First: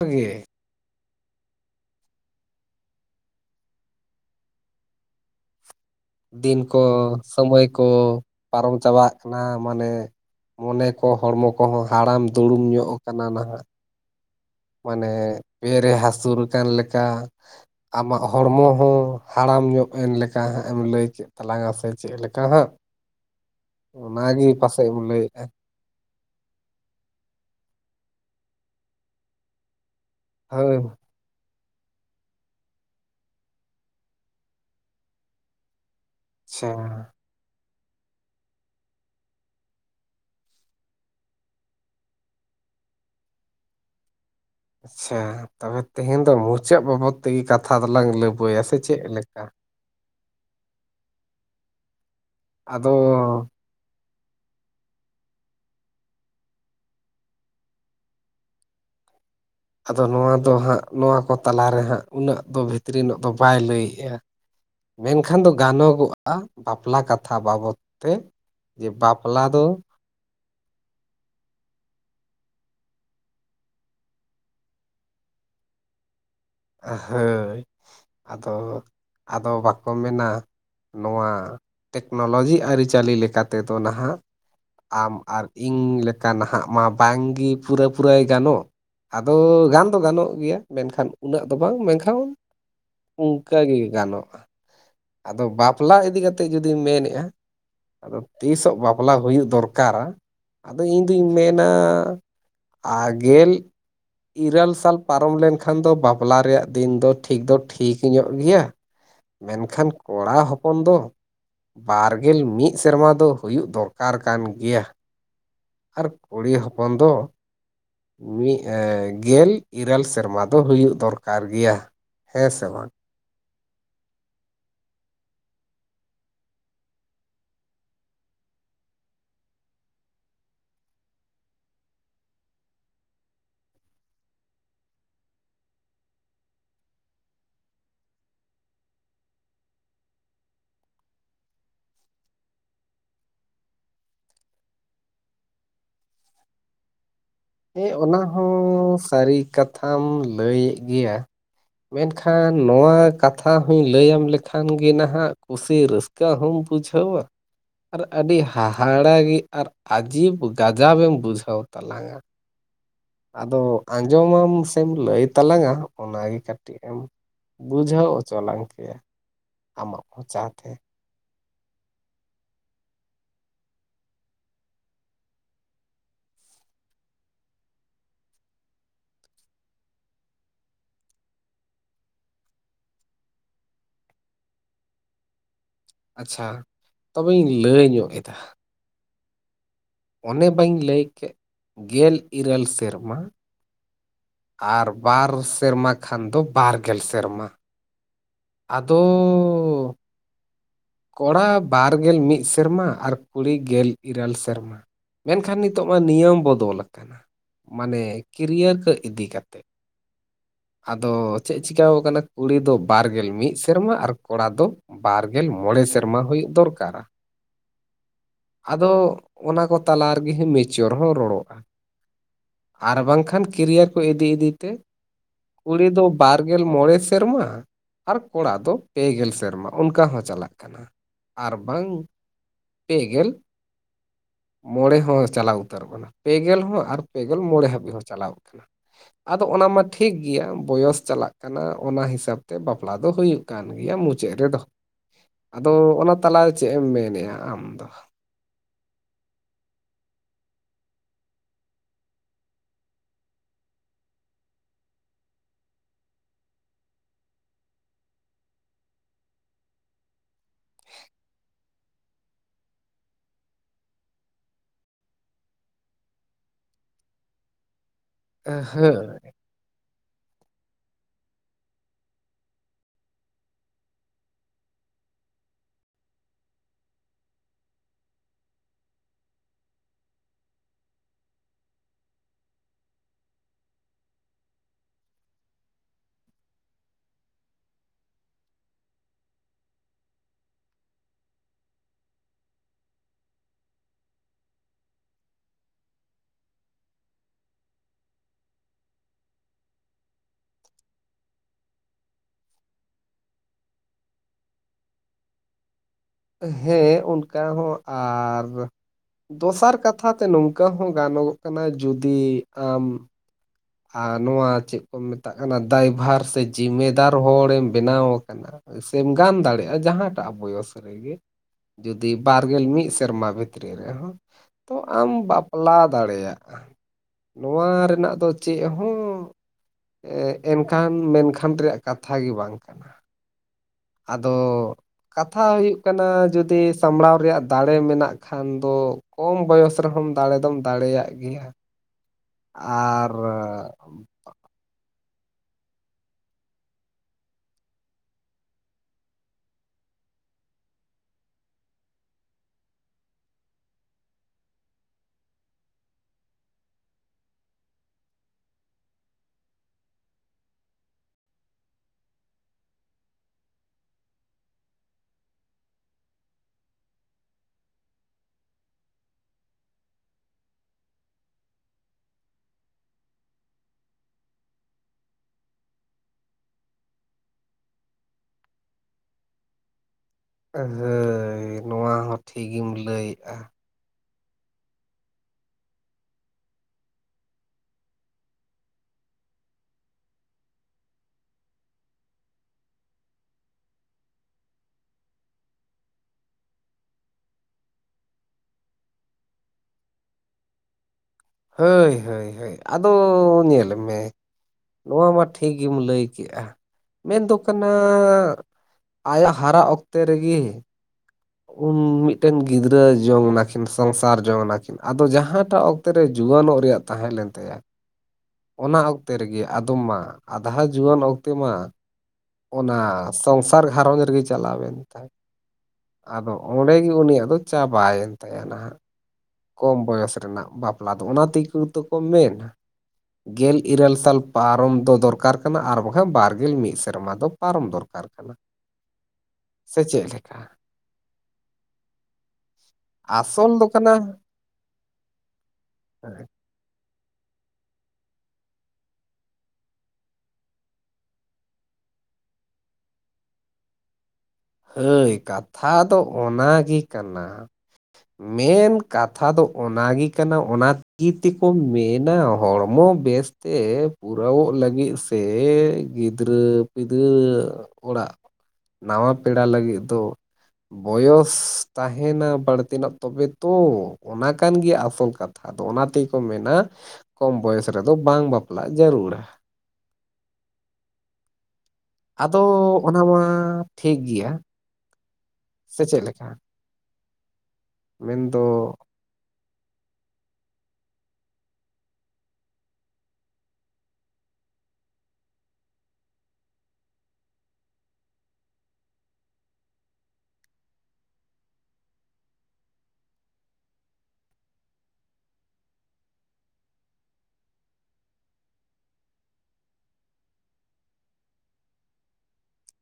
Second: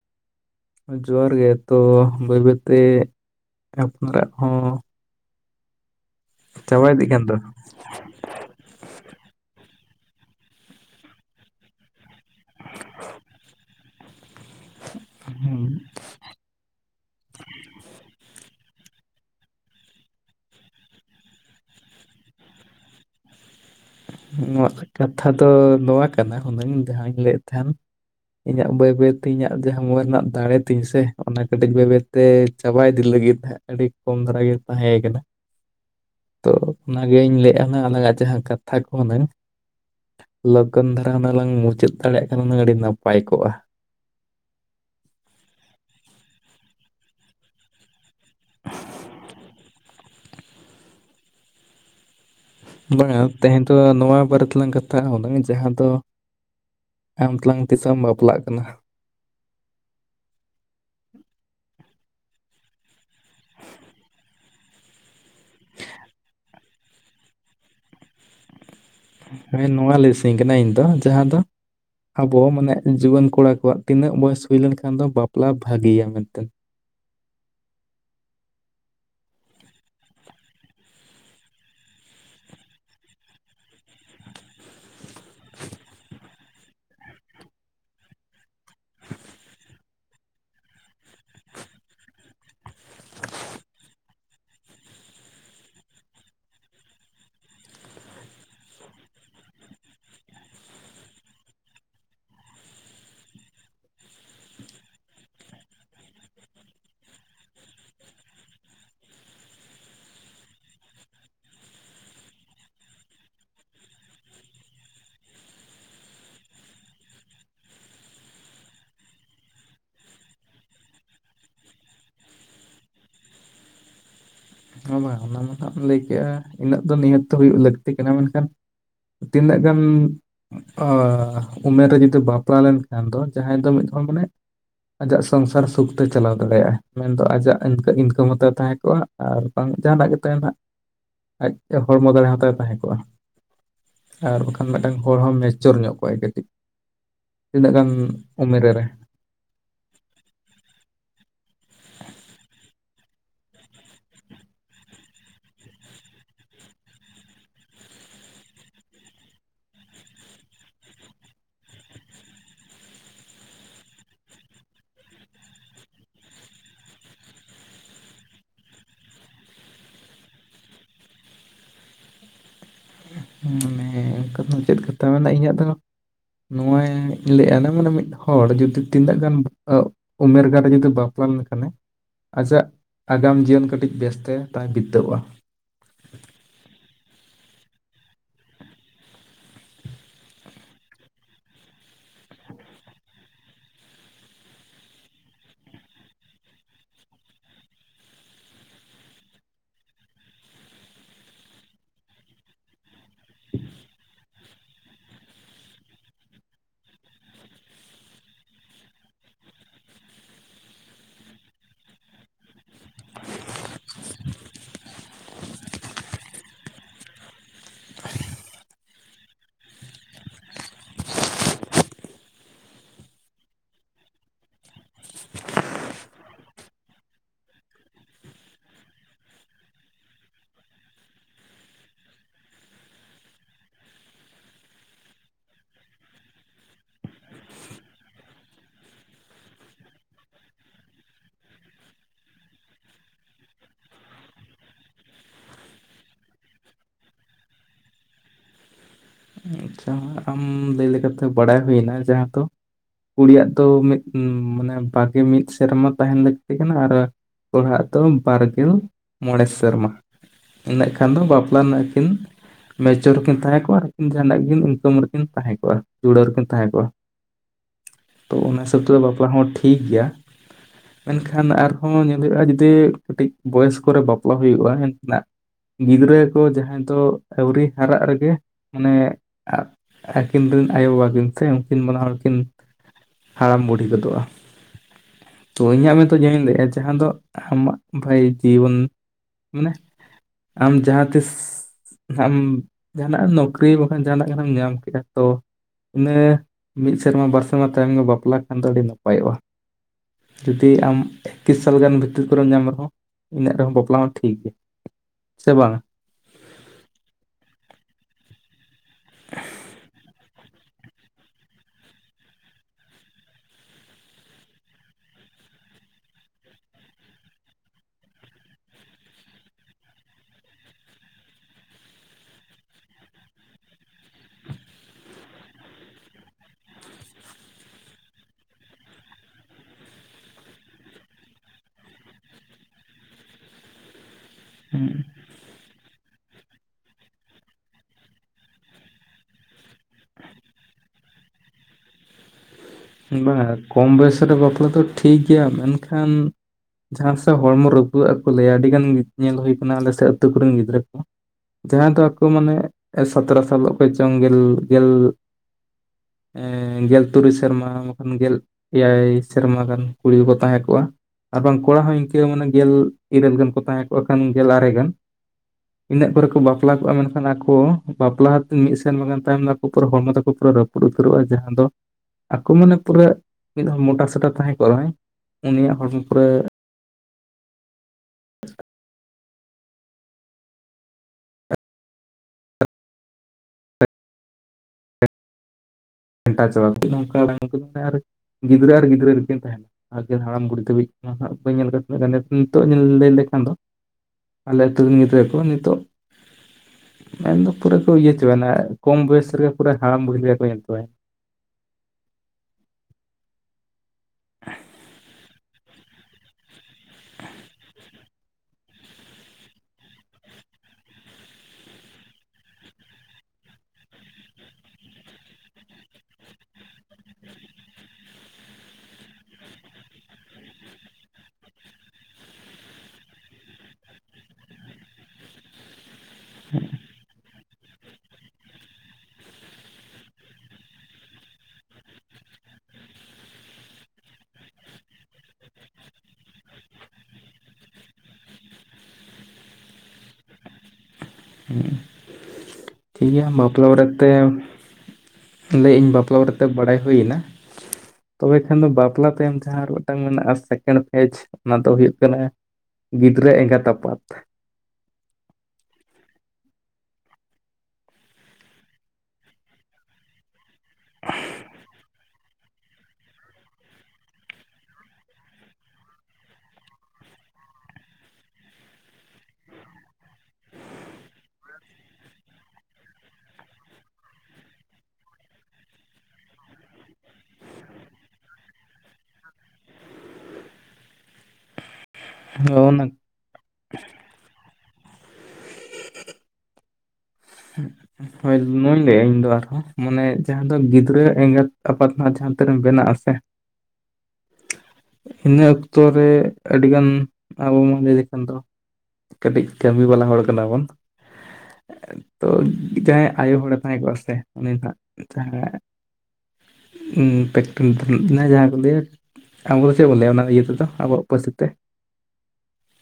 [unintelligible] ᱜᱮ ᱡᱚᱦᱟᱨ ᱜᱮ ᱛᱚ ᱵᱟᱹᱭ ᱵᱟᱹᱭᱛᱮ ᱟᱯᱱᱟᱨᱟᱜ ᱦᱚᱸ [inaudible] ᱫᱤᱱ ᱠᱚ ᱪᱟᱵᱟ ᱤᱫᱤᱜ ᱠᱟᱱ ᱫᱚ ᱥᱚᱢᱚᱭ ᱠᱚ ᱯᱟᱨᱚᱢ ᱪᱟᱵᱟᱜ ᱠᱟᱱᱟ ᱢᱟᱱᱮ ᱢᱚᱱᱮ ᱠᱚ ᱦᱚᱲᱢᱚ ᱠᱚᱦᱚᱸ ᱦᱟᱲᱟᱢ ᱫᱩᱲᱩᱢ ᱧᱚᱜ ᱟᱠᱟᱱᱟ ᱱᱟᱦᱟᱜ ᱢᱟᱱᱮ ᱦᱮᱸ ᱵᱮᱨ ᱮ ᱦᱟᱹᱥᱩᱨᱠᱟᱱ ᱞᱮᱠᱟ ᱟᱢᱟᱜ ᱦᱚᱲᱢᱚ ᱦᱚᱸ ᱦᱟᱲᱟᱢ ᱧᱚᱜ ᱮᱱ ᱞᱮᱠᱟ ᱦᱟᱸᱜ ᱮᱢ ᱞᱟᱹᱭ ᱠᱮᱫ ᱛᱟᱞᱟᱝᱟ ᱥᱮ ᱪᱮᱫ ᱞᱮᱠᱟ ᱦᱟᱸᱜ ᱚᱱᱟᱜᱮ ᱱᱚᱣᱟ ᱯᱟᱥᱮᱡ ᱮᱢ ᱠᱟᱛᱷᱟ ᱞᱟᱹᱭᱮᱫᱼᱟ ᱫᱚ ᱱᱚᱣᱟ ᱠᱟᱱᱟ ᱠᱟᱱᱟ ᱦᱩᱱᱟᱹᱝ ᱡᱟᱦᱟᱸᱧ ᱞᱟᱹᱭᱮᱫ ᱛᱟᱦᱮᱱ ᱤᱧᱟᱹᱜ ᱵᱟᱹᱭ ᱵᱟᱹᱭᱛᱮ ᱤᱧᱟᱹᱜ ᱡᱟᱦᱟᱸ ᱢᱚᱱ ᱨᱮᱱᱟᱜ ᱫᱟᱲᱮ ᱦᱳᱭ ᱛᱤᱧ ᱥᱮ ᱚᱱᱟ ᱠᱟᱹᱴᱤᱡ ᱵᱟᱭ ᱵᱟᱭ ᱛᱮ ᱪᱟᱵᱟ ᱤᱫᱤ ᱞᱟᱹᱜᱤᱫ ᱦᱟᱜ ᱟᱹᱰᱤ ᱠᱚᱢ ᱫᱷᱟᱨᱟ ᱜᱮ ᱛᱟᱦᱮᱸ ᱟᱠᱟᱱᱟ᱾ ᱛᱚ ᱟᱪᱪᱷᱟ ᱚᱱᱟᱜᱤᱧ ᱞᱟᱹᱭᱮᱫᱼᱟ ᱦᱩᱱᱟᱹᱝ ᱟᱞᱟᱝᱟᱜ ᱡᱟᱦᱟᱸ ᱠᱟᱛᱷᱟ ᱠᱚ ᱦᱩᱱᱟᱹᱝ ᱞᱚᱜᱚᱱ ᱫᱷᱟᱨᱟᱱᱟᱝ ᱞᱟᱝ ᱢᱩᱪᱟᱹᱫ ᱫᱟᱲᱮᱭᱟᱜ ᱟᱱᱟᱝ ᱟᱹᱰᱤ ᱱᱟᱯᱟᱭ ᱠᱚᱜᱼᱟ᱾ ᱟᱪᱪᱷᱟ ᱛᱚᱵᱮ ᱛᱮᱦᱮᱧ ᱫᱚ ᱢᱩᱪᱟᱹᱫ ᱵᱟᱵᱚᱛ ᱛᱮᱜᱮ ᱠᱟᱛᱷᱟ ᱫᱚᱞᱟᱝ ᱞᱟᱹᱝ ᱦᱳᱭᱟᱥᱮ ᱪᱮᱫ ᱞᱮᱠᱟ ᱟᱫᱚ ᱵᱟᱝᱟ ᱛᱮᱦᱮᱧ ᱫᱚ ᱱᱚᱣᱟ ᱵᱟᱨᱮ ᱛᱮᱞᱟᱝ ᱠᱟᱛᱷᱟ ᱚᱱᱟ ᱡᱟᱦᱟᱸ ᱫᱚ ᱟᱢ ᱛᱟᱞᱟᱝ ᱛᱤᱥᱮ ᱮᱢ ᱵᱟᱯᱞᱟᱜ ᱠᱟᱱᱟ? ᱟᱫᱚ ᱱᱚᱣᱟ ᱫᱚ ᱦᱟᱸᱜ ᱱᱚᱣᱟ ᱠᱚ ᱛᱟᱞᱟᱨᱮ ᱦᱟᱸᱜ ᱩᱱᱟᱹᱜ ᱫᱚ ᱵᱷᱤᱛᱨᱤ ᱧᱚᱜ ᱫᱚ ᱵᱟᱭ ᱞᱟᱹᱭᱮᱜᱼᱟ᱾ ᱢᱮᱱᱠᱷᱟᱱ ᱫᱚ ᱜᱟᱱᱚᱜᱚᱜᱼᱟ ᱵᱟᱯᱞᱟ ᱠᱟᱛᱷᱟ ᱵᱟᱵᱚᱫ ᱛᱮ ᱡᱮ ᱵᱟᱯᱞᱟ ᱫᱚ ᱦᱮᱸ ᱱᱚᱣᱟᱞᱟᱹᱭ ᱥᱟᱱᱟᱧ ᱠᱟᱱᱟ ᱤᱧ ᱫᱚ ᱡᱟᱦᱟᱸ ᱫᱚ ᱟᱵᱚ ᱢᱟᱱᱮ ᱡᱩᱣᱟᱹᱱ ᱠᱚᱲᱟ ᱠᱚᱣᱟᱜ ᱛᱤᱱᱟᱹᱜ ᱵᱚᱭᱮᱥ ᱦᱩᱭ ᱞᱮᱱᱠᱷᱟᱱ ᱫᱚ ᱵᱟᱯᱞᱟ ᱵᱷᱟᱜᱮᱭᱟ ᱢᱮᱱᱛᱮ? ᱦᱟ. ᱭ ᱟᱫᱚ ᱟᱫᱚ ᱵᱟᱠᱚ ᱢᱮᱱᱟ ᱱᱚᱣᱟ ᱴᱮᱠᱱᱳᱞᱚᱡᱤ ᱟᱹᱨᱤᱪᱟᱹᱞᱤ ᱞᱮᱠᱟ ᱛᱮᱫᱚ ᱱᱟᱦᱟᱜ ᱟᱢ ᱟᱨ ᱤᱧ ᱞᱮᱠᱟ ᱱᱟᱦᱟᱜ ᱢᱟ ᱵᱟᱝᱜᱮ ᱯᱩᱨᱟᱹ ᱯᱩᱨᱟᱹᱭ ᱜᱟᱱᱚᱜ ᱟᱫᱚ ᱜᱟᱱ ᱫᱚ ᱜᱟᱱᱚᱜ ᱜᱮᱭᱟ ᱢᱮᱱᱠᱷᱟᱱ ᱩᱱᱟᱹᱜ ᱫᱚ ᱵᱟᱝ ᱢᱮᱱᱠᱷᱟᱱ ᱚᱱᱠᱟᱜᱮ ᱜᱟᱱᱚᱜᱼᱟ ᱟᱫᱚ ᱵᱟᱯᱞᱟ ᱤᱫᱤ ᱠᱟᱛᱮᱫ ᱡᱩᱫᱤᱢ ᱢᱮᱱᱮᱜᱼᱟ ᱟᱫᱚ ᱛᱤᱥᱚᱜ ᱵᱟᱯᱞᱟ ᱦᱩᱭᱩᱜ ᱫᱚᱨᱠᱟᱨᱟ ᱟᱫᱚ ᱤᱧᱫᱩᱧ ᱢᱮᱱᱟ ᱟᱨ ᱜᱮᱞ ᱤᱨᱟᱹᱞ ᱥᱟᱞ ᱯᱟᱨᱚᱢ ᱞᱮᱱᱠᱷᱟᱱ ᱫᱚ ᱵᱟᱯ ᱞᱟ ᱨᱮᱭᱟᱜ ᱫᱤᱱ ᱫᱚ ᱴᱷᱤᱠ ᱫᱚ ᱴᱷᱤᱠ ᱧᱚᱜ ᱜᱮᱭᱟ ᱢᱮᱱᱠᱷᱟᱱ ᱠᱚᱲᱟ ᱦᱚᱯᱚᱱ ᱫᱚ ᱵᱟᱨᱜᱮᱞ ᱢᱤᱫ ᱥᱮᱨᱢᱟ ᱫᱚ ᱦᱩᱭᱩᱜ ᱫᱚᱨᱠᱟᱨ ᱠᱟᱱ ᱜᱮᱭᱟ ᱟᱨ ᱠᱩᱲᱤ ᱦᱚᱯᱚᱱ ᱫᱚ ᱢᱤᱫ ᱮᱸ ᱜᱮᱞ ᱤᱨᱟᱹᱞ ᱥᱮᱨᱢᱟ ᱫᱚ ᱦᱩᱭᱩᱜ ᱫᱚᱨᱠᱟᱨ ᱜᱮᱭᱟ ᱦᱮᱸ ᱥᱮ ᱵᱟᱝ ᱦᱮ ᱵᱟᱝ ᱚᱱᱟ ᱢᱟ ᱦᱟᱜ ᱮᱢ ᱞᱟᱹᱭ ᱠᱮᱫᱮᱜᱼᱟ ᱤᱱᱟᱹᱜ ᱫᱚ ᱱᱤᱦᱟᱹᱛ ᱦᱩᱭᱩᱜ ᱞᱟᱹᱠᱛᱤ ᱠᱟᱱᱟ ᱢᱮᱱᱠᱷᱟᱱ ᱛᱤᱱᱟᱹᱜ ᱜᱟᱱ ᱩᱢᱮᱨ ᱨᱮ ᱡᱩᱫᱤ ᱵᱟᱯᱞᱟ ᱞᱮᱱᱠᱷᱟᱱ ᱫᱚ ᱡᱟᱦᱟᱸᱭ ᱫᱚ ᱢᱤᱫ ᱦᱚᱲ ᱢᱟᱱᱮ ᱟᱡᱟᱜ ᱥᱚᱝᱥᱟᱨ ᱥᱩᱠᱛᱮ ᱪᱟᱞᱟᱣ ᱫᱟᱲᱮᱭᱟᱜ ᱟᱭ ᱢᱮᱱᱫᱚ ᱟᱡᱟᱜ ᱤᱱᱠᱟᱢ ᱦᱚᱸᱛᱚ ᱛᱟᱦᱮᱸ ᱠᱚᱜᱼᱟ ᱟᱨ ᱵᱟᱝ ᱡᱟᱦᱟᱱᱟᱜ ᱜᱮ ᱱᱟᱦᱟᱜ ᱟᱡ ᱦᱚᱲᱢᱚ ᱫᱟᱲᱮ ᱦᱚᱸᱛᱟᱭ ᱛᱟᱦᱮᱸ ᱠᱚᱜᱼᱟ ᱟᱨ ᱵᱟᱠᱷᱟᱱ ᱢᱤᱫᱴᱟᱝ ᱦᱚᱲ ᱦᱚᱸ ᱢᱮᱪᱳᱨ ᱧᱚᱜ ᱠᱚᱜᱼᱟᱭ ᱠᱟᱹᱴᱤᱡ ᱛᱤᱱᱟᱹᱜ ᱜᱟᱱ ᱦᱮᱸ ᱚᱱᱟ ᱩᱢᱮᱨ ᱦᱚᱸ ᱨᱮ ᱥᱟᱹᱨᱤ ᱠᱟᱛᱷᱟᱢ ᱞᱟᱹᱭᱮᱫ ᱜᱮᱭᱟ ᱢᱮᱱᱠᱷᱟᱱ ᱱᱚᱣᱟ ᱠᱟᱛᱷᱟ ᱦᱚᱧ ᱞᱟᱹᱭᱟᱢ ᱞᱮᱠᱷᱟᱱ ᱜᱮ ᱱᱟᱦᱟᱜ ᱠᱩᱥᱤ ᱨᱟᱹᱥᱠᱟᱹ [unintelligible] ᱦᱚᱢ ᱵᱩᱡᱷᱟᱹᱣᱟ ᱟᱨ ᱟᱹᱰᱤ ᱦᱟᱦᱟᱲᱟᱜ ᱜᱮ ᱟᱨ ᱟᱹᱡᱤᱵᱽ ᱜᱟᱡᱟᱵ ᱮᱢ ᱵᱩᱡᱷᱟᱹᱣ ᱛᱟᱞᱟᱝᱟ ᱟᱫᱚ ᱟᱸᱡᱚᱢᱟᱢ ᱥᱮᱢ ᱞᱟᱹᱭ ᱛᱟᱞᱟᱝᱟ ᱚᱱᱟᱜᱮ ᱠᱟᱹᱴᱤᱡ ᱮᱢ ᱵᱩᱡᱷᱟᱹᱣ ᱦᱚᱪᱚᱞᱟᱝ ᱠᱮᱭᱟ ᱟᱢᱟᱜ ᱢᱚᱪᱟ ᱛᱮ ᱢᱟᱱᱮ ᱚᱱᱠᱟ ᱫᱚ ᱪᱮᱫ ᱠᱟᱛᱷᱟ ᱢᱮᱱᱟᱜᱼᱟ ᱤᱧᱟᱹᱜ ᱫᱚ ᱱᱚᱣᱟᱧ ᱞᱟᱹᱭᱮᱜᱼᱟᱱᱟ ᱢᱟᱱᱮ ᱢᱤᱫ ᱦᱚᱲ ᱡᱩᱫᱤ ᱛᱤᱱᱟᱹᱜ ᱜᱟᱱ [unintelligible] ᱩᱢᱮᱨ ᱜᱟᱱ ᱨᱮ ᱡᱩᱫᱤ ᱵᱟᱯᱞᱟ ᱞᱮᱱᱠᱷᱟᱱᱮ ᱟᱡᱟᱜ ᱟᱜᱟᱢ ᱡᱤᱭᱚᱱ ᱠᱟᱹᱴᱤᱡ ᱵᱮᱥᱛᱮ ᱛᱟᱦᱮᱸ ᱵᱤᱛᱟᱹᱜᱼᱟ ᱟᱪᱪᱷᱟ ᱛᱚᱵᱮᱧ ᱞᱟᱹᱭ ᱧᱚᱜ ᱮᱫᱟ ᱚᱱᱮ ᱵᱟᱹᱧ ᱞᱟᱹᱭ ᱠᱮᱫ ᱜᱮᱞ ᱤᱨᱟᱹᱞ ᱥᱮᱨᱢᱟ ᱟᱨ ᱵᱟᱨ ᱥᱮᱨᱢᱟ ᱠᱷᱟᱱ ᱫᱚ ᱵᱟᱨ ᱜᱮᱞ ᱥᱮᱨᱢᱟ ᱟᱫᱚ ᱠᱚᱲᱟ ᱵᱟᱨᱜᱮᱞ ᱢᱤᱫ ᱥᱮᱨᱢᱟ ᱟᱨ ᱠᱩᱲᱤ ᱜᱮᱞ ᱤᱨᱟᱹᱞ ᱥᱮᱨᱢᱟ ᱢᱮᱱᱠᱷᱟᱱ ᱱᱤᱛᱚᱜ ᱢᱟ ᱱᱤᱭᱚᱢ ᱵᱚᱫᱚᱞ ᱟᱠᱟᱱᱟ ᱢᱟᱱᱮ ᱠᱮᱨᱤᱭᱟᱨ ᱠᱚ ᱤᱫᱤ ᱠᱟᱛᱮᱫ ᱟᱫᱚ ᱪᱮᱫ ᱪᱤᱠᱟ ᱟᱠᱟᱱᱟ ᱠᱩᱲᱤ ᱫᱚ ᱵᱟᱨᱜᱮᱞ ᱢᱤᱫ ᱥᱮᱨᱢᱟ ᱟᱨ ᱠᱚᱲᱟ ᱫᱚ ᱵᱟᱨᱜᱮᱞ ᱢᱚᱬᱮ ᱥᱮᱨᱢᱟ ᱦᱩᱭᱩᱜ ᱫᱚᱨᱠᱟᱨᱟ ᱟᱫᱚ ᱚᱱᱟ ᱠᱚ ᱛᱟᱞᱟ ᱨᱮᱜᱮ ᱢᱮᱤᱪᱚᱨ ᱦᱚᱸ ᱨᱚᱲᱚᱜᱼᱟ ᱟᱨ ᱵᱟᱝᱠᱷᱟᱱ ᱠᱮᱨᱤᱭᱟᱨ ᱠᱚ ᱤᱫᱤ ᱤᱫᱤ ᱛᱮ ᱠᱩᱲᱤ ᱫᱚ ᱵᱟᱨ ᱜᱮᱞ ᱢᱚᱬᱮ ᱥᱮᱨᱢᱟ ᱟᱨ ᱠᱚᱲᱟ ᱫᱚ ᱯᱮ ᱜᱮᱞ ᱥᱮᱨᱢᱟ ᱚᱱᱠᱟ ᱦᱚᱸ ᱪᱟᱞᱟᱜ ᱠᱟᱱᱟ ᱟᱨ ᱵᱟᱝ ᱯᱮ ᱜᱮᱞ ᱢᱚᱬᱮ ᱦᱚᱸ ᱪᱟᱞᱟᱣ ᱩᱛᱟᱹᱨᱚᱜ ᱠᱟᱱᱟ ᱯᱮᱜᱮᱞ ᱦᱚᱸ ᱟᱨ ᱯᱮᱜᱮᱞ ᱢᱚᱬᱮ ᱦᱟᱹᱵᱤᱡ ᱦᱚᱸ ᱪᱟᱞᱟᱣ ᱠᱟᱱᱟ ᱟᱫᱚ ᱚᱱᱟ ᱢᱟ ᱴᱷᱤᱠ ᱜᱮᱭᱟ ᱵᱚᱭᱚᱥ ᱪᱟᱞᱟᱜ ᱠᱟᱱᱟ ᱚᱱᱟ ᱦᱤᱥᱟᱹᱵ ᱛᱮ ᱵᱟᱯᱞᱟ ᱫᱚ ᱦᱩᱭᱩᱜ ᱠᱟᱱ ᱜᱮᱭᱟ ᱢᱩᱪᱟᱹᱫ ᱨᱮᱫᱚ ᱟᱫᱚ ᱚᱱᱟ ᱛᱟᱞᱟ ᱪᱮᱫ ᱮᱢ ᱢᱮᱱᱮᱫᱼᱟ ᱟᱢ ᱫᱚ [unintelligible] ᱟᱪᱪᱷᱟ ᱟᱢ ᱞᱟᱹᱭ ᱞᱮᱠᱟᱛᱮ ᱵᱟᱰᱟᱭ ᱦᱩᱭ ᱮᱱᱟ ᱡᱟᱦᱟᱸ ᱫᱚ ᱠᱩᱲᱤᱭᱟᱜ ᱫᱚ ᱢᱤᱫ ᱢᱟᱱᱮ ᱵᱟᱜᱮ ᱢᱤᱫ ᱥᱮᱨᱢᱟ ᱛᱟᱦᱮᱱ ᱞᱟᱹᱠᱛᱤ ᱠᱟᱱᱟ ᱟᱨ ᱠᱚᱲᱟ ᱟᱜ ᱫᱚ ᱵᱟᱨᱜᱮᱞ ᱢᱚᱬᱮ ᱥᱮᱨᱢᱟ ᱤᱱᱟᱹᱜ ᱠᱷᱟᱱ ᱫᱚ ᱵᱟᱯᱞᱟ ᱨᱮᱱᱟᱜ ᱠᱤᱱ ᱢᱮᱪᱭᱚᱨ ᱠᱤᱱ ᱛᱟᱦᱮᱸ ᱠᱚᱜᱼᱟ ᱟᱨᱠᱤᱱ ᱡᱟᱦᱟᱱᱟᱜ ᱜᱮᱱ ᱤᱱᱠᱟᱢ ᱨᱮᱠᱤᱱ ᱛᱟᱦᱮᱸ ᱠᱚᱜᱼᱟ᱾ ᱡᱩᱲᱟᱹᱣ ᱨᱮᱠᱤᱱ ᱛᱟᱦᱮᱸ ᱠᱚᱜᱼᱟ ᱛᱚ ᱚᱱᱟ ᱦᱤᱥᱟᱹᱵ ᱛᱮᱫᱚ ᱦᱮᱸ ᱵᱟᱯᱞᱟ ᱦᱚᱸ ᱴᱷᱤᱠ ᱜᱮᱭᱟ ᱢᱮᱱᱠᱷᱟᱱ ᱟᱨᱦᱚᱸ ᱧᱮᱞ ᱦᱩᱭᱩᱜᱼᱟ ᱡᱩᱫᱤ ᱠᱟᱹᱴᱤᱡ ᱵᱚᱭᱮᱥ ᱠᱚᱨᱮ ᱵᱟᱯᱞᱟ ᱦᱩᱭᱩᱜᱼᱟ [unintelligible] ᱜᱤᱫᱽᱨᱟᱹ ᱠᱚ ᱡᱟᱦᱟᱸᱭ ᱫᱚ ᱟᱹᱣᱨᱤ ᱦᱟᱨᱟᱜ ᱨᱮᱜᱮ ᱢᱟᱱᱮ ᱟ.... ᱟᱠᱤᱱ ᱨᱮᱱ ᱟᱭᱳᱵᱟᱵᱟ ᱠᱤᱱ ᱥᱮ ᱩᱱᱠᱤᱱ ᱵᱟᱱᱟ ᱦᱚᱲᱠᱤᱱ ᱦᱟᱲᱟᱢ ᱵᱩᱰᱦᱤ ᱜᱚᱫᱚᱜᱼᱟ᱾ ᱛᱚ ᱤᱧᱟᱹᱜ ᱢᱮᱛᱚᱜ ᱤᱧᱤᱧ ᱞᱟᱹᱭᱮᱜᱼᱟ ᱡᱟᱦᱟᱸ ᱫᱚ ᱟᱢᱟᱜ ᱵᱷᱟᱭ ᱡᱤᱵᱚᱱ ᱢᱟᱱᱮ ᱟᱢ ᱡᱟᱦᱟᱸ ᱛᱤᱥ... ᱱᱟᱦᱟᱜ ᱟᱢ ᱡᱟᱦᱟᱱᱟᱜ ᱱᱚᱠᱨᱤ ᱵᱟᱠᱷᱟᱱ ᱡᱟᱦᱟᱱᱟᱜ ᱜᱮᱢ ᱧᱟᱢ ᱠᱮᱫᱼᱟ ᱛᱚ ᱤᱱᱟᱹ ᱢᱤᱫ ᱥᱮᱨᱢᱟ ᱵᱟᱨ ᱥᱮᱨᱢᱟ ᱛᱟᱭᱚᱢ ᱜᱮ ᱵᱟᱯᱞᱟ ᱠᱷᱟᱱ ᱫᱚ ᱟᱹᱰᱤ ᱱᱟᱯᱟᱭᱚᱜᱼᱟ ᱡᱩᱫᱤ ᱟᱢ ᱮᱠᱤᱥ ᱥᱟᱞ ᱜᱟᱱ ᱵᱷᱤᱛᱤᱨ ᱠᱚᱨᱮᱢ ᱧᱟᱢ ᱨᱮᱦᱚᱸ ᱤᱱᱟᱹᱜ ᱨᱮᱦᱚᱸ ᱵᱟᱯᱞᱟ ᱢᱟ ᱴᱷᱤᱠ ᱜᱮᱭᱟ ᱥᱮ ᱵᱟᱝ ᱟ ᱦᱮᱸ ᱚᱱᱠᱟ ᱦᱚᱸ ᱟᱨ ᱫᱚᱥᱟᱨ ᱠᱟᱛᱷᱟ ᱛᱮ ᱱᱚᱝ..... ᱠᱟᱹᱦᱩᱸ ᱜᱟᱱᱚᱜᱚᱜ ᱠᱟᱱᱟ ᱡᱩᱫᱤ ᱟᱢ ᱟᱨ ᱱᱚᱣᱟ ᱪᱮᱫ ᱠᱚ ᱢᱮᱛᱟᱜ ᱠᱟᱱᱟ ᱫᱟᱭᱵᱷᱟᱨ ᱥᱮ ᱡᱤᱢᱮᱫᱟᱨ ᱦᱚᱲᱮᱢ ᱵᱮᱱᱟᱣ ᱟᱠᱟᱱᱟ ᱥᱮᱢ ᱜᱟᱱ ᱫᱟᱲᱮᱭᱟᱜᱼᱟ ᱡᱟᱦᱟᱸᱴᱟᱜ ᱵᱚᱭᱚᱥ ᱨᱮᱜᱮ ᱡᱩᱫᱤ ᱵᱟᱨᱜᱮᱞ ᱢᱤᱫ ᱥᱮᱨᱢᱟ ᱵᱷᱤᱛᱨᱤ ᱨᱮᱦᱚᱸ ᱛᱚ ᱟᱢ ᱵᱟᱯᱞᱟ ᱫᱟᱲᱮᱭᱟᱜᱼᱟ ᱱᱚᱣᱟ ᱨᱮᱱᱟᱜ ᱫᱚ ᱪᱮᱫ ᱦᱚᱸ ᱮᱸ.. ᱮᱱᱠᱷᱟᱱ ᱢᱮᱱᱠᱷᱟᱱ ᱨᱮᱭᱟᱜ ᱠᱟᱛᱷᱟ ᱜᱮ ᱵᱟᱝ ᱠᱟᱱᱟ ᱟᱫᱚ ᱠᱟ..... ᱠᱟᱛᱷᱟ ᱦᱩᱭᱩᱜ ᱠᱟᱱᱟ ᱡᱩᱫᱤ ᱥᱟᱢᱵᱽᱲᱟᱣ ᱨᱮᱭᱟᱜ ᱫᱟᱲᱮ ᱢᱮᱱᱟᱜ ᱠᱷᱟᱱ ᱫᱚ ᱠᱚᱢ ᱵᱚᱭᱚᱥ ᱨᱮᱦᱚᱢ ᱫᱟᱲᱮ ᱫᱚᱢ ᱫᱟᱲᱮᱭᱟᱜ ᱜᱮᱭᱟ ᱟᱨ ᱵᱟᱝ ᱠᱚᱢ ᱵᱚᱭᱮᱥ ᱨᱮ ᱵᱟᱯᱞᱟ ᱫᱚ ᱴᱷᱤᱠ ᱜᱮᱭᱟ ᱢᱮᱱᱠᱷᱟᱱ ᱡᱟᱦᱟᱸ ᱥᱮ ᱦᱚᱲᱢᱚ ᱨᱟᱹᱯᱩᱜ ᱠᱚ ᱞᱟᱹᱭᱟ ᱟᱹᱰᱤ ᱜᱟᱱ ᱜᱤ ᱧᱮᱞ ᱦᱩᱭ ᱟᱠᱟᱱᱟ ᱟᱞᱮ ᱥᱮ ᱟᱹᱛᱩ ᱠᱚᱨᱮᱱ ᱜᱤᱫᱽᱨᱟᱹ ᱠᱚ ᱡᱟᱦᱟᱸ ᱫᱚ ᱟᱠᱚ ᱢᱟᱱᱮ ᱥᱚᱛᱨᱚ ᱥᱟᱞ ᱚᱠᱚᱭ ᱪᱚᱝ ᱜᱮᱞ ᱜᱮᱞ ᱮᱸ... ᱜᱮᱞ ᱛᱩᱨᱩᱭ ᱥ.... ᱥᱮᱨᱢᱟ ᱵᱟᱠᱷᱟᱱ ᱜᱮᱞ ᱮᱭᱟᱭ ᱥᱮᱨᱢᱟ ᱜᱟᱱ ᱠᱩᱲᱤ ᱠᱚᱠᱚ ᱛᱟᱦᱮᱸ ᱠᱚᱜᱼᱟ ᱟᱨ ᱵᱟᱝ ᱠᱚᱲᱟ ᱦᱚᱸ ᱤᱱᱠᱟᱹ ᱢᱟᱱᱮ ᱜᱮᱞ ᱤᱨᱟᱹᱞ ᱜᱟᱱ ᱠᱚ ᱛᱟᱦᱮᱸ ᱠᱚᱜᱼᱟ ᱠᱷᱟᱱ ᱜᱮᱞ ᱟᱨᱮ ᱜᱟᱱ ᱾ ᱤᱱᱟᱹᱜ ᱠᱚᱨᱮ ᱠᱚ ᱵᱟᱯᱞᱟ ᱠᱚᱜᱼᱟ ᱢᱮᱱᱠᱷᱟᱱ ᱟᱠᱚ ᱵᱟᱯᱞᱟ ᱢᱤᱫ ᱥᱮᱨᱢᱟ ᱜᱟᱱ ᱛᱟᱭᱚᱢ ᱠᱚ ᱯᱩᱨᱟᱹ ᱦᱚᱲᱢᱚ ᱛᱟᱠᱚ ᱯᱩᱨᱟᱹ ᱨᱟᱹᱯᱩᱫ ᱯ.. ᱩᱛᱟᱹᱨᱚᱜᱼᱟ ᱡᱟᱦᱟᱸ ᱫᱚ ᱟᱠᱚ ᱢᱟᱱᱮ ᱯᱩᱨᱟᱹ ᱢᱤᱫ ᱦᱚᱲ ᱢᱚᱴᱟ ᱥᱚᱴᱟ ᱛᱟᱦᱮᱸ ᱠᱚᱜ ᱦᱚᱸ ᱩᱱᱤᱭᱟᱜ ᱦᱚᱲᱢᱚ ᱯᱩᱨᱟᱹ ᱟ. ᱦᱟ. ᱭ ᱱᱚᱣᱟ ᱦᱚᱸ ᱴᱷᱤᱠ ᱮᱢ ᱞᱟᱹᱭᱮᱫᱼᱟ ᱾ ᱜᱷᱮᱱᱴᱟ ᱪᱟᱵᱟ ᱠᱚ ᱱᱚᱝᱠᱟᱫᱚ ᱢᱟᱱᱮ ᱟᱨ ᱜᱤᱫᱽᱨᱟᱹ ᱟᱨ ᱜᱤᱫᱽᱨᱟᱹ ᱨᱮᱠᱤᱱ ᱛᱟᱦᱮᱱᱟ [unintelligible] ᱟᱨ ᱦᱟᱲᱟᱢ ᱵᱩᱲᱦᱤ ᱫᱷᱟᱹᱵᱤᱡᱜ ᱵᱟᱹᱧ ᱧᱮᱞ ᱠᱟᱫᱟ ᱛᱤᱱᱟᱹ ᱱᱤᱛᱚᱜ ᱞᱟᱹᱭ ᱞᱮᱠᱷᱟᱱ ᱫᱚ ᱟᱞᱮ ᱟᱹᱛᱩ ᱨᱮᱱ ᱜᱤᱫᱽᱨᱟ. ᱠᱳ ᱱᱤᱛᱚᱜ [unintelligible] ᱢᱮᱱ ᱫᱚ ᱯᱩᱨᱟᱹ ᱠᱚ ᱤᱭᱟᱹ ᱪᱟᱵᱟ ᱮᱱᱟ ᱠᱚᱢ ᱵᱚᱭᱮᱥ ᱨᱮᱦᱚ ᱯᱩᱨᱟ. ᱦᱟᱲᱟᱢ ᱵᱩᱲᱦᱤ ᱞᱮᱠᱟ ᱠᱚ ᱧᱮᱞ ᱠᱚᱜ-ᱟ ᱦᱟ. ᱭ ᱦᱟ. ᱭ ᱦᱟ. ᱭ ᱟᱫᱚ ᱧᱮᱞ ᱢᱮ ᱱᱚᱣᱟ ᱢᱟ ᱴᱷᱤᱠ ᱜᱮᱢ ᱞᱟᱹᱭ ᱠᱮᱜ-ᱟ ᱢᱮᱱᱫᱚ ᱠᱟᱱᱟᱻ ᱟᱭᱟᱜ ᱦᱟᱨᱟᱜ ᱚᱠᱛᱮ ᱨᱮᱜᱮ ᱩᱱ ᱢᱤᱫᱴᱮᱱ ᱜᱤᱫᱽᱨᱟᱹ ᱡᱚᱝ ᱱᱟᱠᱤᱱ ᱥᱚᱝᱥᱟᱨ ᱡᱚᱝ ᱟᱱᱟᱠᱤᱱ ᱟᱫᱚ ᱡᱟᱦᱟᱸᱴᱟᱜ ᱚᱠᱛᱮ ᱨᱮ ᱡᱩᱣᱟᱹᱱᱚᱜ ᱨᱮᱭᱟᱜ ᱛᱟᱦᱮᱸ ᱞᱮᱱ ᱛᱟᱭᱟ ᱾ ᱚᱱᱟ ᱚᱠᱛᱮ ᱨᱮᱜᱮ ᱟᱫᱚ ᱢᱟ ᱟᱫᱷᱟ ᱡᱩᱣᱟᱹᱱ ᱚᱠᱛᱮ ᱢᱟ ᱚᱱᱟ ᱥᱚᱝᱥᱟᱨ ᱜᱷᱟᱨᱚᱸᱡᱽ ᱨᱮᱜᱮ ᱪᱟᱞᱟᱣ ᱮᱱ ᱛᱟᱭ ᱟᱫᱚ ᱚᱸᱰᱮ ᱜᱮ ᱩᱱᱤᱭᱟᱜ ᱫᱚ ᱪᱟᱵᱟᱭᱮᱱ ᱛᱟᱭᱟ ᱦᱟᱸᱜ ᱾ ᱠᱚᱢ ᱵᱚᱭᱚᱥ ᱨᱮᱱᱟᱜ ᱵᱟᱯᱞᱟ ᱫᱚ ᱚᱱᱟ ᱛᱮᱜᱮ ᱛᱚ ᱠᱚ ᱢᱮᱱᱟ ᱾ ᱜᱮᱞ ᱤᱨᱟᱹᱞ ᱥᱟᱞ ᱯᱟᱨᱚᱢ ᱫᱚ ᱫᱚᱨᱠᱟᱨ ᱠᱟᱱᱟ ᱟᱨ ᱵᱟᱝᱠᱷᱟᱱ ᱵᱟᱨᱜᱮᱞ ᱢᱤᱫ ᱥᱮᱨᱢᱟ ᱫᱚ ᱯᱟᱨᱚᱢ ᱫᱚᱨᱠᱟᱨ ᱠᱟᱱᱟ ᱾ [unintelligible] ᱥᱮ ᱪᱮᱫ ᱞᱮᱠᱟ? [unintelligible] ᱦᱮᱸ ᱴᱷᱤᱠ ᱜᱮᱭᱟ ᱟᱥᱚᱞ ᱵᱟᱯᱞᱟ ᱫᱚ ᱠᱟᱱᱟ ᱵᱟᱨᱮᱛᱮ ᱞᱟᱹᱭ ᱤᱧ ᱵᱟᱯᱞᱟ ᱵᱟᱨᱮᱛᱮ ᱵᱟᱲᱟᱭ ᱦᱩᱭ ᱮᱱᱟ ᱛᱚᱵᱮ ᱠᱷᱟᱱ ᱫᱚ ᱵᱟᱯᱞᱟ ᱛᱟᱭᱚᱢ ᱡᱟᱦᱟᱸ ᱢᱤᱫᱴᱟᱝ ᱢᱮᱱᱟᱜᱼᱟ ᱥᱮᱠᱮᱱᱰ ᱯᱷᱮᱡ ᱚᱱᱟ ᱫᱚ ᱦᱩᱭᱩᱜ ᱠᱟᱱᱟ ᱾ ᱜᱤᱫᱽᱨᱟᱹ ᱮᱸᱜᱟᱛ ᱟᱯᱟᱛ ᱦᱳᱭ ᱠᱟᱛᱷᱟ ᱫᱚ ᱚᱱᱟᱜᱮ ᱠᱟᱱᱟ ᱾ ᱢᱮᱱ ᱠᱟᱛᱷᱟ ᱫᱚ ᱚᱱᱟᱜᱮ ᱚᱱᱟ ᱛᱤ ᱛᱮᱠᱚ ᱢᱮᱱᱟ ᱦᱚᱲᱢᱚ ᱵᱮᱥ ᱛᱮ ᱯᱩᱨᱟᱣᱚᱜ ᱞᱟᱹᱜᱤᱫ ᱥᱮ ᱜᱤᱫᱽᱨᱟᱹ ᱯᱤᱫᱽᱟᱹᱨ ᱚᱲᱟᱜ ᱱᱟᱣᱟ ᱯᱮᱲᱟ ᱞᱟᱹᱜᱤᱫ ᱫᱚ ᱵᱚᱭᱚᱥ ᱛᱟᱦᱮᱱᱟ ᱵᱟᱹᱲᱛᱤᱱᱟᱜ ᱛᱚᱵᱮ ᱛᱚ ᱚᱱᱟ ᱠᱟᱱ ᱜᱮᱭᱟ ᱟᱥᱚᱞ ᱠᱟᱛᱷᱟ ᱟᱫᱚ ᱚᱱᱟ ᱛᱮᱜᱮ ᱠᱚ ᱢᱮᱱᱟ ᱠᱚᱢ ᱵᱚᱭᱚᱥ ᱨᱮᱫᱚ ᱵᱟᱝ ᱵᱟᱯᱞᱟᱜ ᱡᱟᱹᱨᱩᱲᱟ ᱾ ᱟᱫᱚ ᱱᱚᱜᱼᱚ ᱱᱟ ᱚᱱᱟ ᱢᱟ ᱴᱷᱤᱠ ᱜᱮᱭᱟ ᱾ ᱥᱮ ᱪᱮᱫ ᱞᱮᱠᱟ? ᱦᱳᱭ ᱢᱮᱱᱫᱚ ᱱᱚᱣᱟᱧ ᱞᱟᱹᱭᱮᱜᱼᱟ ᱤᱧ ᱫᱚ ᱟᱨᱦᱚᱸ [inaudible] ᱢᱟᱱᱮ ᱡᱟᱦᱟᱸ ᱫᱚ ᱜᱤᱫᱽᱨᱟᱹ ᱮᱸᱜᱟᱛ ᱟᱯᱟᱛ ᱡᱟᱦᱟᱸ ᱛᱤᱨᱮᱢ ᱵᱮᱱᱟᱜ ᱟᱥᱮ ᱤᱱᱟᱹ ᱚᱠᱛᱚ ᱨᱮ ᱟᱹᱰᱤᱜᱟᱱ ᱟᱵᱚ ᱢᱟ ᱞᱟᱹᱭ ᱞᱮᱠᱷᱟᱱ ᱫᱚ ᱠᱟᱹᱴᱤᱡ ᱠᱟᱹᱢᱤ ᱵᱟᱞᱟ ᱦᱚᱲ ᱠᱟᱱᱟ ᱵᱚᱱ ᱾ [inaudible] ᱛᱚ ᱡᱟᱦᱟᱸᱭ ᱟᱭᱳ ᱦᱚᱲᱮ ᱛᱟᱦᱮᱸ ᱠᱚ ᱥᱮ ᱩᱱᱤ ᱡᱟᱦᱟᱸ ᱯᱮᱠᱴᱮᱱ ᱯᱷᱩᱞ ᱡᱟᱦᱟᱸ ᱠᱚᱸ ᱞᱟᱹᱭᱟ [unintelligible] ᱟᱵᱚ ᱫᱚ ᱪᱮᱫ ᱵᱚᱱ ᱞᱟᱹᱭᱟ ᱚᱱᱟ ᱤᱭᱟᱹ ᱛᱮᱫᱚ ᱟᱵᱚᱣᱟᱜ ᱯᱚᱨᱥᱤ ᱛᱮ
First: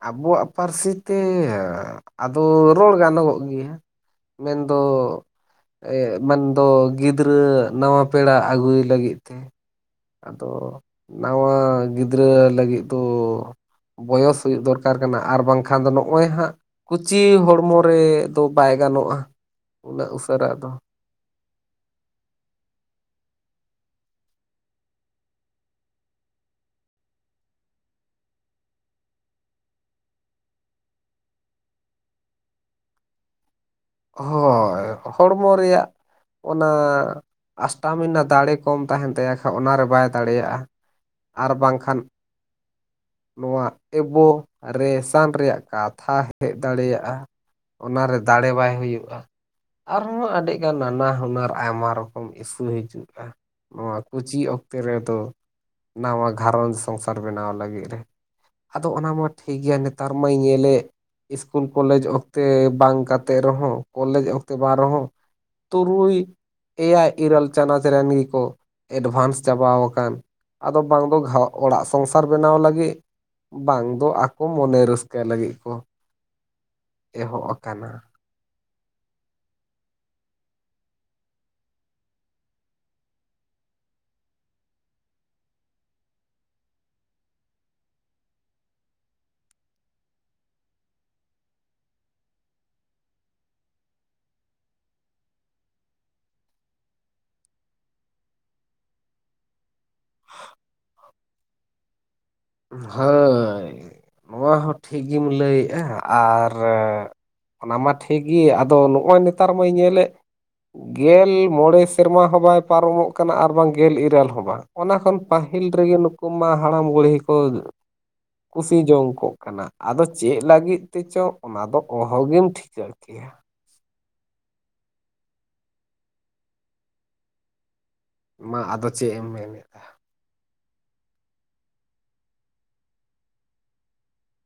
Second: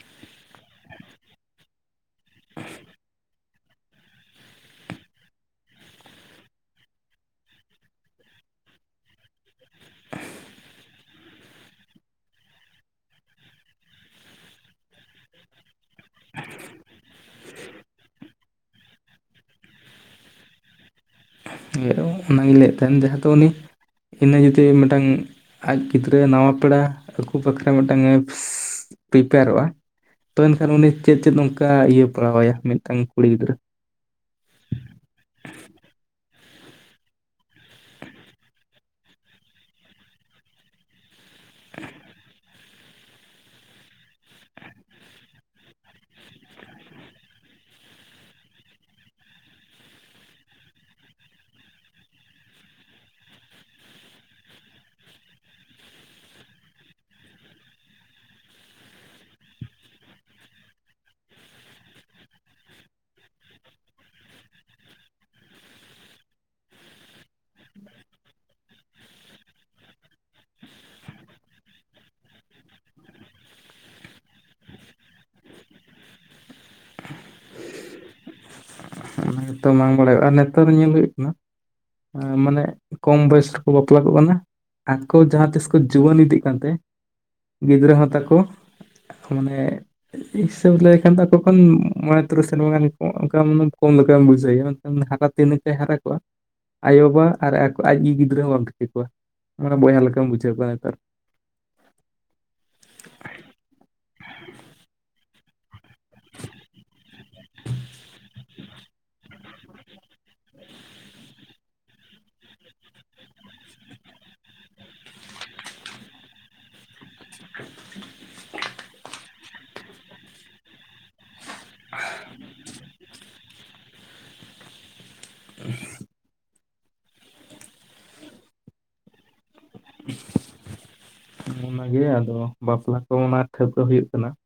ᱟᱵᱚᱣᱟᱜ ᱯᱟᱹᱨᱥᱤ ᱛᱮ ᱟᱫᱚ ᱨᱚᱲ ᱜᱟᱱᱚᱜᱵᱚᱜ ᱜᱮᱭᱟ ᱾ ᱢᱮᱱᱫᱚ ᱢᱮᱱᱟᱱ ᱫᱚ ᱜᱤᱫᱽᱨᱟᱹ ᱱᱟᱣᱟ ᱯᱮᱲᱟ ᱟᱹᱜᱩᱭ ᱞᱟᱹᱜᱤᱫ ᱛᱮ ᱾ ᱟᱫᱚ ᱱᱟᱣᱟ ᱜᱤᱫᱽᱨᱟᱹ ᱞᱟᱹᱜᱤᱫ ᱫᱚ ᱵᱚᱭᱚᱥ ᱦᱩᱭᱩᱜ ᱫᱚᱨᱠᱟᱨ ᱠᱟᱱᱟ ᱟᱨ ᱵᱟᱝᱠᱷᱟᱱ ᱫᱚ ᱱᱚᱜᱼᱚᱭ ᱦᱟᱸᱜᱼᱼ ᱠᱩᱪᱤ ᱦᱚᱲᱢᱚ ᱨᱮ ᱫᱚ ᱵᱟᱭ ᱜᱟᱱᱚᱜᱼᱟ ᱩᱱᱟᱹᱜ ᱩᱥᱟᱹᱨᱟ ᱫᱚ ᱾ [unintelligible] ᱚᱱᱟᱜᱮᱧ ᱞᱟᱹᱭᱮᱫ ᱛᱟᱦᱮᱱ ᱡᱟᱦᱟᱸ ᱫᱚ ᱩᱱᱤᱼᱼ ᱤᱱᱟᱹ ᱡᱩᱫᱤ ᱢᱤᱫᱴᱟᱝ ᱟᱡ ᱜᱤᱫᱽᱨᱟᱹ ᱱᱟᱣᱟ ᱯᱮᱲᱟ ᱟᱜᱩ ᱵᱟᱠᱷᱨᱟ ᱢᱤᱫᱴᱟᱝᱮ [unintelligible] ᱯᱨᱤᱯᱮᱭᱟᱨᱚᱜᱼᱟ ᱛᱚ ᱮᱱᱠᱷᱟᱱ ᱩᱱᱤ ᱪᱮᱫ ᱪᱮᱫ ᱚᱱᱠᱟ ᱤᱭᱟᱹ ᱯᱟᱲᱟᱣ ᱟᱭᱟ ᱢᱤᱫᱴᱟᱝ ᱠᱩᱲᱤ ᱜᱤᱫᱽᱨᱟᱹ? ᱦᱳᱭ ᱦᱚᱲᱢᱚ ᱨᱮᱭᱟᱜ ᱚᱱᱟᱼᱼ ᱟᱥᱴᱟᱢᱤᱱᱟ ᱫᱟᱲᱮ ᱠᱚᱢ ᱛᱟᱦᱮᱱ ᱛᱟᱭᱟ ᱠᱷᱟᱡ ᱚᱱᱟᱨᱮ ᱵᱟᱭ ᱫᱟᱲᱮᱭᱟᱜᱼᱟ ᱾ ᱟᱨ ᱵᱟᱝᱠᱷᱟᱱᱼᱼ ᱱᱚᱣᱟ ᱮᱵᱚ ᱨᱮᱥᱟᱱ ᱨᱮᱭᱟᱜ ᱠᱟᱛᱷᱟ ᱦᱮᱡ ᱫᱟᱲᱮᱭᱟᱜᱼᱟ ᱾ ᱚᱱᱟᱨᱮ ᱫᱟᱲᱮ ᱵᱟᱭᱼᱼ ᱦᱩᱭᱩᱜᱼᱟ ᱟᱨᱦᱚᱸ ᱟᱹᱰᱤᱜᱟᱱ ᱱᱟᱱᱟ ᱦᱩᱱᱟᱹᱨ ᱟᱭᱢᱟ ᱨᱚᱠᱚᱢ ᱤᱥᱩ ᱦᱤᱡᱩᱜᱼᱟ ᱾ ᱱᱚᱣᱟ ᱠᱩᱪᱤ ᱚᱠᱛᱮ ᱨᱮᱫᱚ ᱱᱟᱣᱟ ᱜᱷᱟᱨᱚᱸᱡᱽ ᱥᱚᱝᱥᱟᱨ ᱵᱮᱱᱟᱣ ᱞᱟᱹᱜᱤᱫ ᱨᱮ ᱾ ᱟᱫᱚ ᱚᱱᱟ ᱢᱟ ᱴᱷᱤᱠ ᱜᱮᱭᱟ ᱱᱮᱛᱟᱨ ᱢᱟᱧ ᱧᱮᱞᱮᱫ ᱤᱥᱠᱩᱞ ᱠᱚᱞᱮᱡᱽ ᱚᱠᱛᱮ ᱵᱟᱝ ᱠᱟᱛᱮᱜ ᱨᱮᱦᱚᱸ ᱠᱚᱞᱮᱡᱽ ᱚᱠᱛᱮ ᱵᱟᱝ ᱨᱮᱦᱚᱸ ᱛᱩᱨᱩᱭ ᱮᱭᱟᱭ ᱤᱨᱟᱹᱞ ᱪᱟᱱᱟᱪ ᱨᱮᱱ ᱜᱮᱠᱚ ᱮᱰᱵᱷᱟᱱᱥ ᱪᱟᱵᱟᱣ ᱟᱠᱟᱱ ᱾ ᱟᱫᱚ ᱵᱟᱝ ᱫᱚ [unintelligible] ᱚᱲᱟᱜ ᱥᱚᱝᱥᱟᱨ ᱵᱮᱱᱟᱣ ᱞᱟᱹᱜᱤᱫᱼᱼ ᱵᱟᱝ ᱫᱚ ᱟᱠᱚ ᱢᱚᱱᱮ ᱨᱟᱹᱥᱠᱟᱹ ᱞᱟᱹᱜᱤᱫ ᱠᱚ ᱮᱦᱚᱵ ᱟᱠᱟᱱᱟᱼᱼ ᱡᱚᱛᱚ ᱵᱟᱝ ᱵᱟᱲᱟᱭᱚᱜᱼᱟ ᱟᱨ ᱱᱮᱛᱟᱨ ᱫᱚ ᱧᱮᱞ ᱦᱩᱭᱩᱜ ᱠᱟᱱᱟᱼᱼ ᱢᱟᱱᱮ ᱠᱚᱢ ᱵᱚᱭᱮᱥ ᱨᱮᱠᱚ ᱵᱟᱯᱞᱟ ᱠᱚᱜ ᱠᱟᱱᱟ ᱾ ᱟᱠᱚ ᱡᱟᱦᱟᱸ ᱛᱤᱥ ᱠᱚ ᱡᱩᱣᱟᱹᱱ ᱤᱫᱤᱜ ᱠᱟᱱᱛᱮ ᱜᱤᱫᱽᱨᱟᱹ ᱦᱚᱸ ᱛᱟᱠᱚᱼᱼ [unintelligible] ᱚᱱᱮᱼᱼ ᱦᱤᱥᱟᱹᱵ ᱞᱟᱹᱭᱠᱷᱟᱱ ᱫᱚ ᱠᱷᱚᱱ ᱢᱚᱬᱮ ᱛᱩᱨᱩᱭ ᱥᱮᱨᱢᱟ ᱜᱟᱱ ᱚᱱᱠᱟ ᱠᱚᱢᱼᱼ ᱵᱩᱡᱟᱭ [unintelligible] ᱦᱟᱨᱟ ᱛᱤᱱ ᱨᱮᱪᱚᱭ ᱦᱟᱨᱟ ᱠᱚᱜᱼᱟᱼᱼ ᱟᱭᱳᱼᱵᱟᱵᱟ ᱟᱨ [unintelligible] ᱟᱡ ᱜᱮ ᱜᱤᱫᱽᱨᱟᱹ ᱦᱚᱸ ᱵᱟᱢ ᱴᱷᱤᱠᱟᱹ ᱠᱚᱣᱟ ᱢᱟᱱᱮ ᱵᱚᱭᱦᱟ ᱞᱮᱠᱟᱢ ᱵᱩᱡᱷᱟᱹᱣ ᱠᱚᱣᱟ ᱱᱮᱛᱟᱨ ᱾ ᱦᱳᱭ ᱱᱚᱣᱟ ᱦᱚᱸ ᱴᱷᱤᱠ ᱜᱮᱢ ᱞᱟᱹᱭᱮᱜᱼᱟ ᱟᱨᱼᱼ ᱚᱱᱟ ᱢᱟ ᱴᱷᱤᱠ ᱜᱤ ᱟᱫᱚ ᱱᱚᱜᱼᱚᱭ ᱱᱮᱛᱟᱨ ᱢᱟᱹᱧ ᱧᱮᱞᱮᱫᱼᱼ ᱜᱮᱞ ᱢᱚᱬᱮ ᱥᱮᱨᱢᱟ ᱦᱚᱸ ᱵᱟᱭ ᱯᱟᱨᱚᱢᱚᱜ ᱠᱟᱱᱟ ᱟᱨ ᱵᱟᱝ ᱜᱮᱞ ᱤᱨᱟᱹᱞ ᱦᱚᱸ ᱵᱟᱝ ᱾ ᱚᱱᱟ ᱠᱷᱚᱱ ᱯᱟᱹᱦᱤᱞ ᱨᱮᱜᱮ ᱱᱩᱠᱩ ᱢᱟ ᱦᱟᱲᱟᱢ ᱵᱩᱲᱦᱤ ᱼᱼ ᱠᱚ ᱠᱩᱥᱤ ᱡᱚᱝ ᱠᱚᱜ ᱠᱟᱱᱟ ᱟᱫᱚ ᱪᱮᱫ ᱞᱟᱹᱜᱤᱫ? ᱛᱮ ᱪᱚᱝ ᱚᱱᱟ ᱫᱚ ᱚᱦᱚ ᱜᱮᱢ ᱴᱷᱤᱠᱟᱹ ᱠᱮᱭᱟ ᱾ ᱢᱟ ᱟᱫᱚ ᱪᱮᱫ ᱮᱢ ᱢᱮᱱᱮᱫ ᱾ ᱚᱱᱟᱜᱮ ᱟᱫᱚ ᱵᱟᱯᱞᱟ ᱠᱚ ᱚᱱᱟ ᱴᱷᱟᱹᱣᱠᱟᱹ ᱦᱩᱭᱩᱜ ᱠᱟᱱᱟ ᱾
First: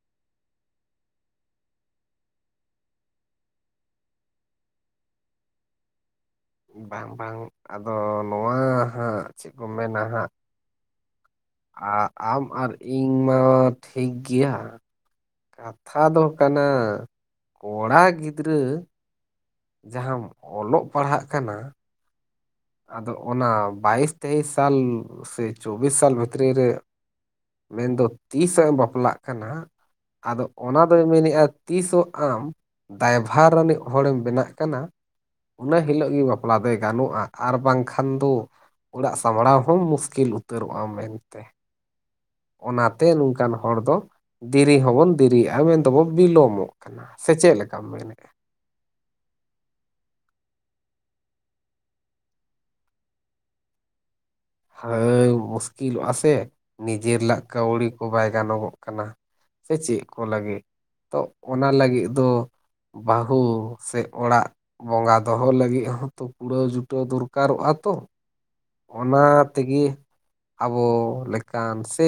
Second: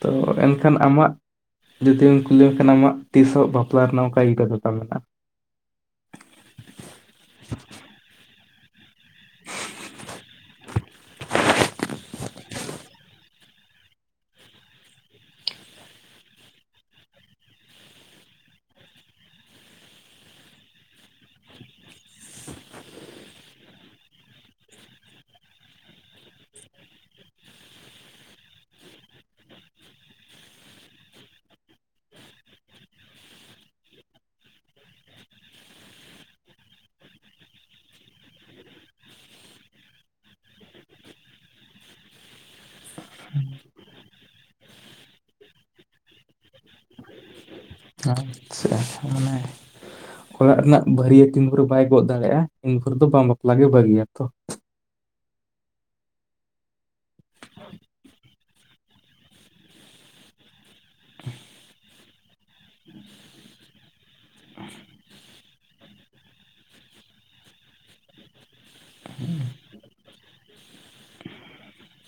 ᱛᱚ ᱮᱱᱠᱷᱟᱱ ᱟᱢᱟᱜᱼᱼ ᱡᱩᱫᱤᱢ ᱠᱩᱞᱤ ᱢᱮᱠᱷᱟᱱ ᱟᱢᱟᱜ ᱛᱤᱥᱚᱜ ᱵᱟᱯᱞᱟ ᱨᱮᱱᱟᱜ ᱤᱨᱟᱫᱟ ᱛᱟᱢ ᱢᱮᱱᱟᱜᱼᱟ? ᱵᱟᱝ ᱵᱟᱝ ᱟᱫᱚ ᱱᱚᱣᱟ ᱦᱟᱸᱜ ᱪᱮᱫ ᱠᱚ ᱢᱮᱱᱟ ᱦᱟᱸᱜᱼᱼ [unintelligible] ᱟᱢ ᱟᱨ ᱤᱧ ᱢᱟ ᱴᱷᱤᱠ ᱜᱮᱭᱟ ᱾ ᱠᱟᱛᱷᱟ ᱫᱚ ᱠᱟᱱᱟ ᱠᱚᱲᱟ ᱜᱤᱫᱽᱨᱟᱹᱼᱼ ᱡᱟᱦᱟᱸᱢ ᱚᱞᱚᱜ ᱯᱟᱲᱦᱟᱜ ᱠᱟᱱᱟ ᱟᱫᱚ ᱚᱱᱟ ᱵᱟᱭᱤᱥ ᱛᱮᱭᱤᱥ ᱥᱟᱞ ᱥᱮ ᱪᱚᱵᱵᱤᱥ ᱥᱟᱞ ᱵᱷᱤᱛᱨᱤ ᱨᱮ ᱢᱮᱱᱫᱚ ᱛᱤᱥᱮᱢ ᱵᱟᱯᱞᱟᱜ ᱠᱟᱱᱟ ᱟᱫᱚ ᱚᱱᱟ ᱫᱚᱭ ᱢᱮᱱᱮᱫᱼᱟ ᱛᱤᱥᱚᱜ ᱟᱢ ᱫᱟᱭᱵᱷᱟᱨ ᱨᱤᱱᱤᱡ ᱦᱚᱲᱮᱢ ᱵᱮᱱᱟᱜ ᱠᱟᱱᱟ ᱚᱱᱟ ᱦᱤᱞᱳᱜ ᱜᱮ ᱵᱟᱯᱞᱟ ᱫᱚᱭ ᱜᱟᱱᱚᱜᱼᱟ ᱾ ᱟᱨ ᱵᱟᱝᱠᱷᱟᱱ ᱫᱚ ᱚᱲᱟᱜ ᱥᱟᱢᱲᱟᱣ ᱦᱚᱸ ᱢᱩᱥᱠᱤᱞ ᱩᱛᱟᱹᱨᱚᱜᱼᱟ ᱢᱮᱱᱛᱮ ᱾ ᱚᱱᱟᱛᱮ ᱱᱚᱝᱠᱟᱱ ᱦᱚᱲ ᱫᱚ ᱫᱮᱨᱤ ᱦᱚᱸᱵᱚᱱ ᱫᱮᱨᱤᱜᱼᱟ ᱢᱮᱱ ᱫᱚᱵᱚ ᱵᱤᱞᱚᱢᱚᱜ ᱠᱟᱱᱟ ᱾ ᱥᱮ ᱪᱮᱫ ᱞᱮᱠᱟᱢ ᱢᱮᱱᱮᱫᱼᱟ? ᱟᱪᱪᱷᱟ ᱢᱟᱱᱮ ᱚᱲᱟᱜ ᱨᱮᱱᱟᱜ ᱵᱷᱟᱹᱨᱭᱟᱹᱛᱤᱱ ᱵᱷᱳᱨ ᱵᱟᱭ ᱜᱚᱜ ᱫᱟᱲᱮᱭᱟᱜᱼᱟ ᱤᱱ ᱵᱷᱳᱨ ᱫᱚ ᱵᱟᱝ ᱵᱟᱯᱞᱟᱜ ᱜᱮ ᱵᱷᱟᱹᱜᱤᱭᱟ ᱛᱚ ᱾ ᱦᱟᱹᱭ ᱢᱩᱥᱠᱤᱞᱚᱜᱼᱟ ᱥᱮ ᱱᱤᱡᱮᱨᱟᱜ ᱠᱟᱹᱣᱰᱤ ᱠᱚ ᱵᱟᱭ ᱜᱟᱱᱚᱜᱚᱜ ᱠᱟᱱᱟ ᱾ ᱥᱮ ᱪᱮᱫ ᱠᱚ ᱞᱟᱹᱜᱤᱫ ᱛᱚ ᱚᱱᱟ ᱞᱟᱹᱜᱤᱫ ᱫᱚ ᱵᱟᱹᱦᱩ ᱥᱮ ᱚᱲᱟᱜ ᱵᱚᱸᱜᱟ ᱫᱚᱦᱚ ᱞᱟᱹᱜᱤᱫ ᱦᱚᱸᱛᱚ ᱠᱩᱲᱟᱹᱣ ᱡᱩᱴᱟᱹᱣ ᱫᱚᱨᱠᱟᱨᱚᱜᱼᱟ ᱛᱚ ᱾ ᱚᱱᱟ ᱛᱤᱜᱮ ᱟᱵᱚᱻ ᱞᱮᱠᱟᱱ ᱥᱮᱻ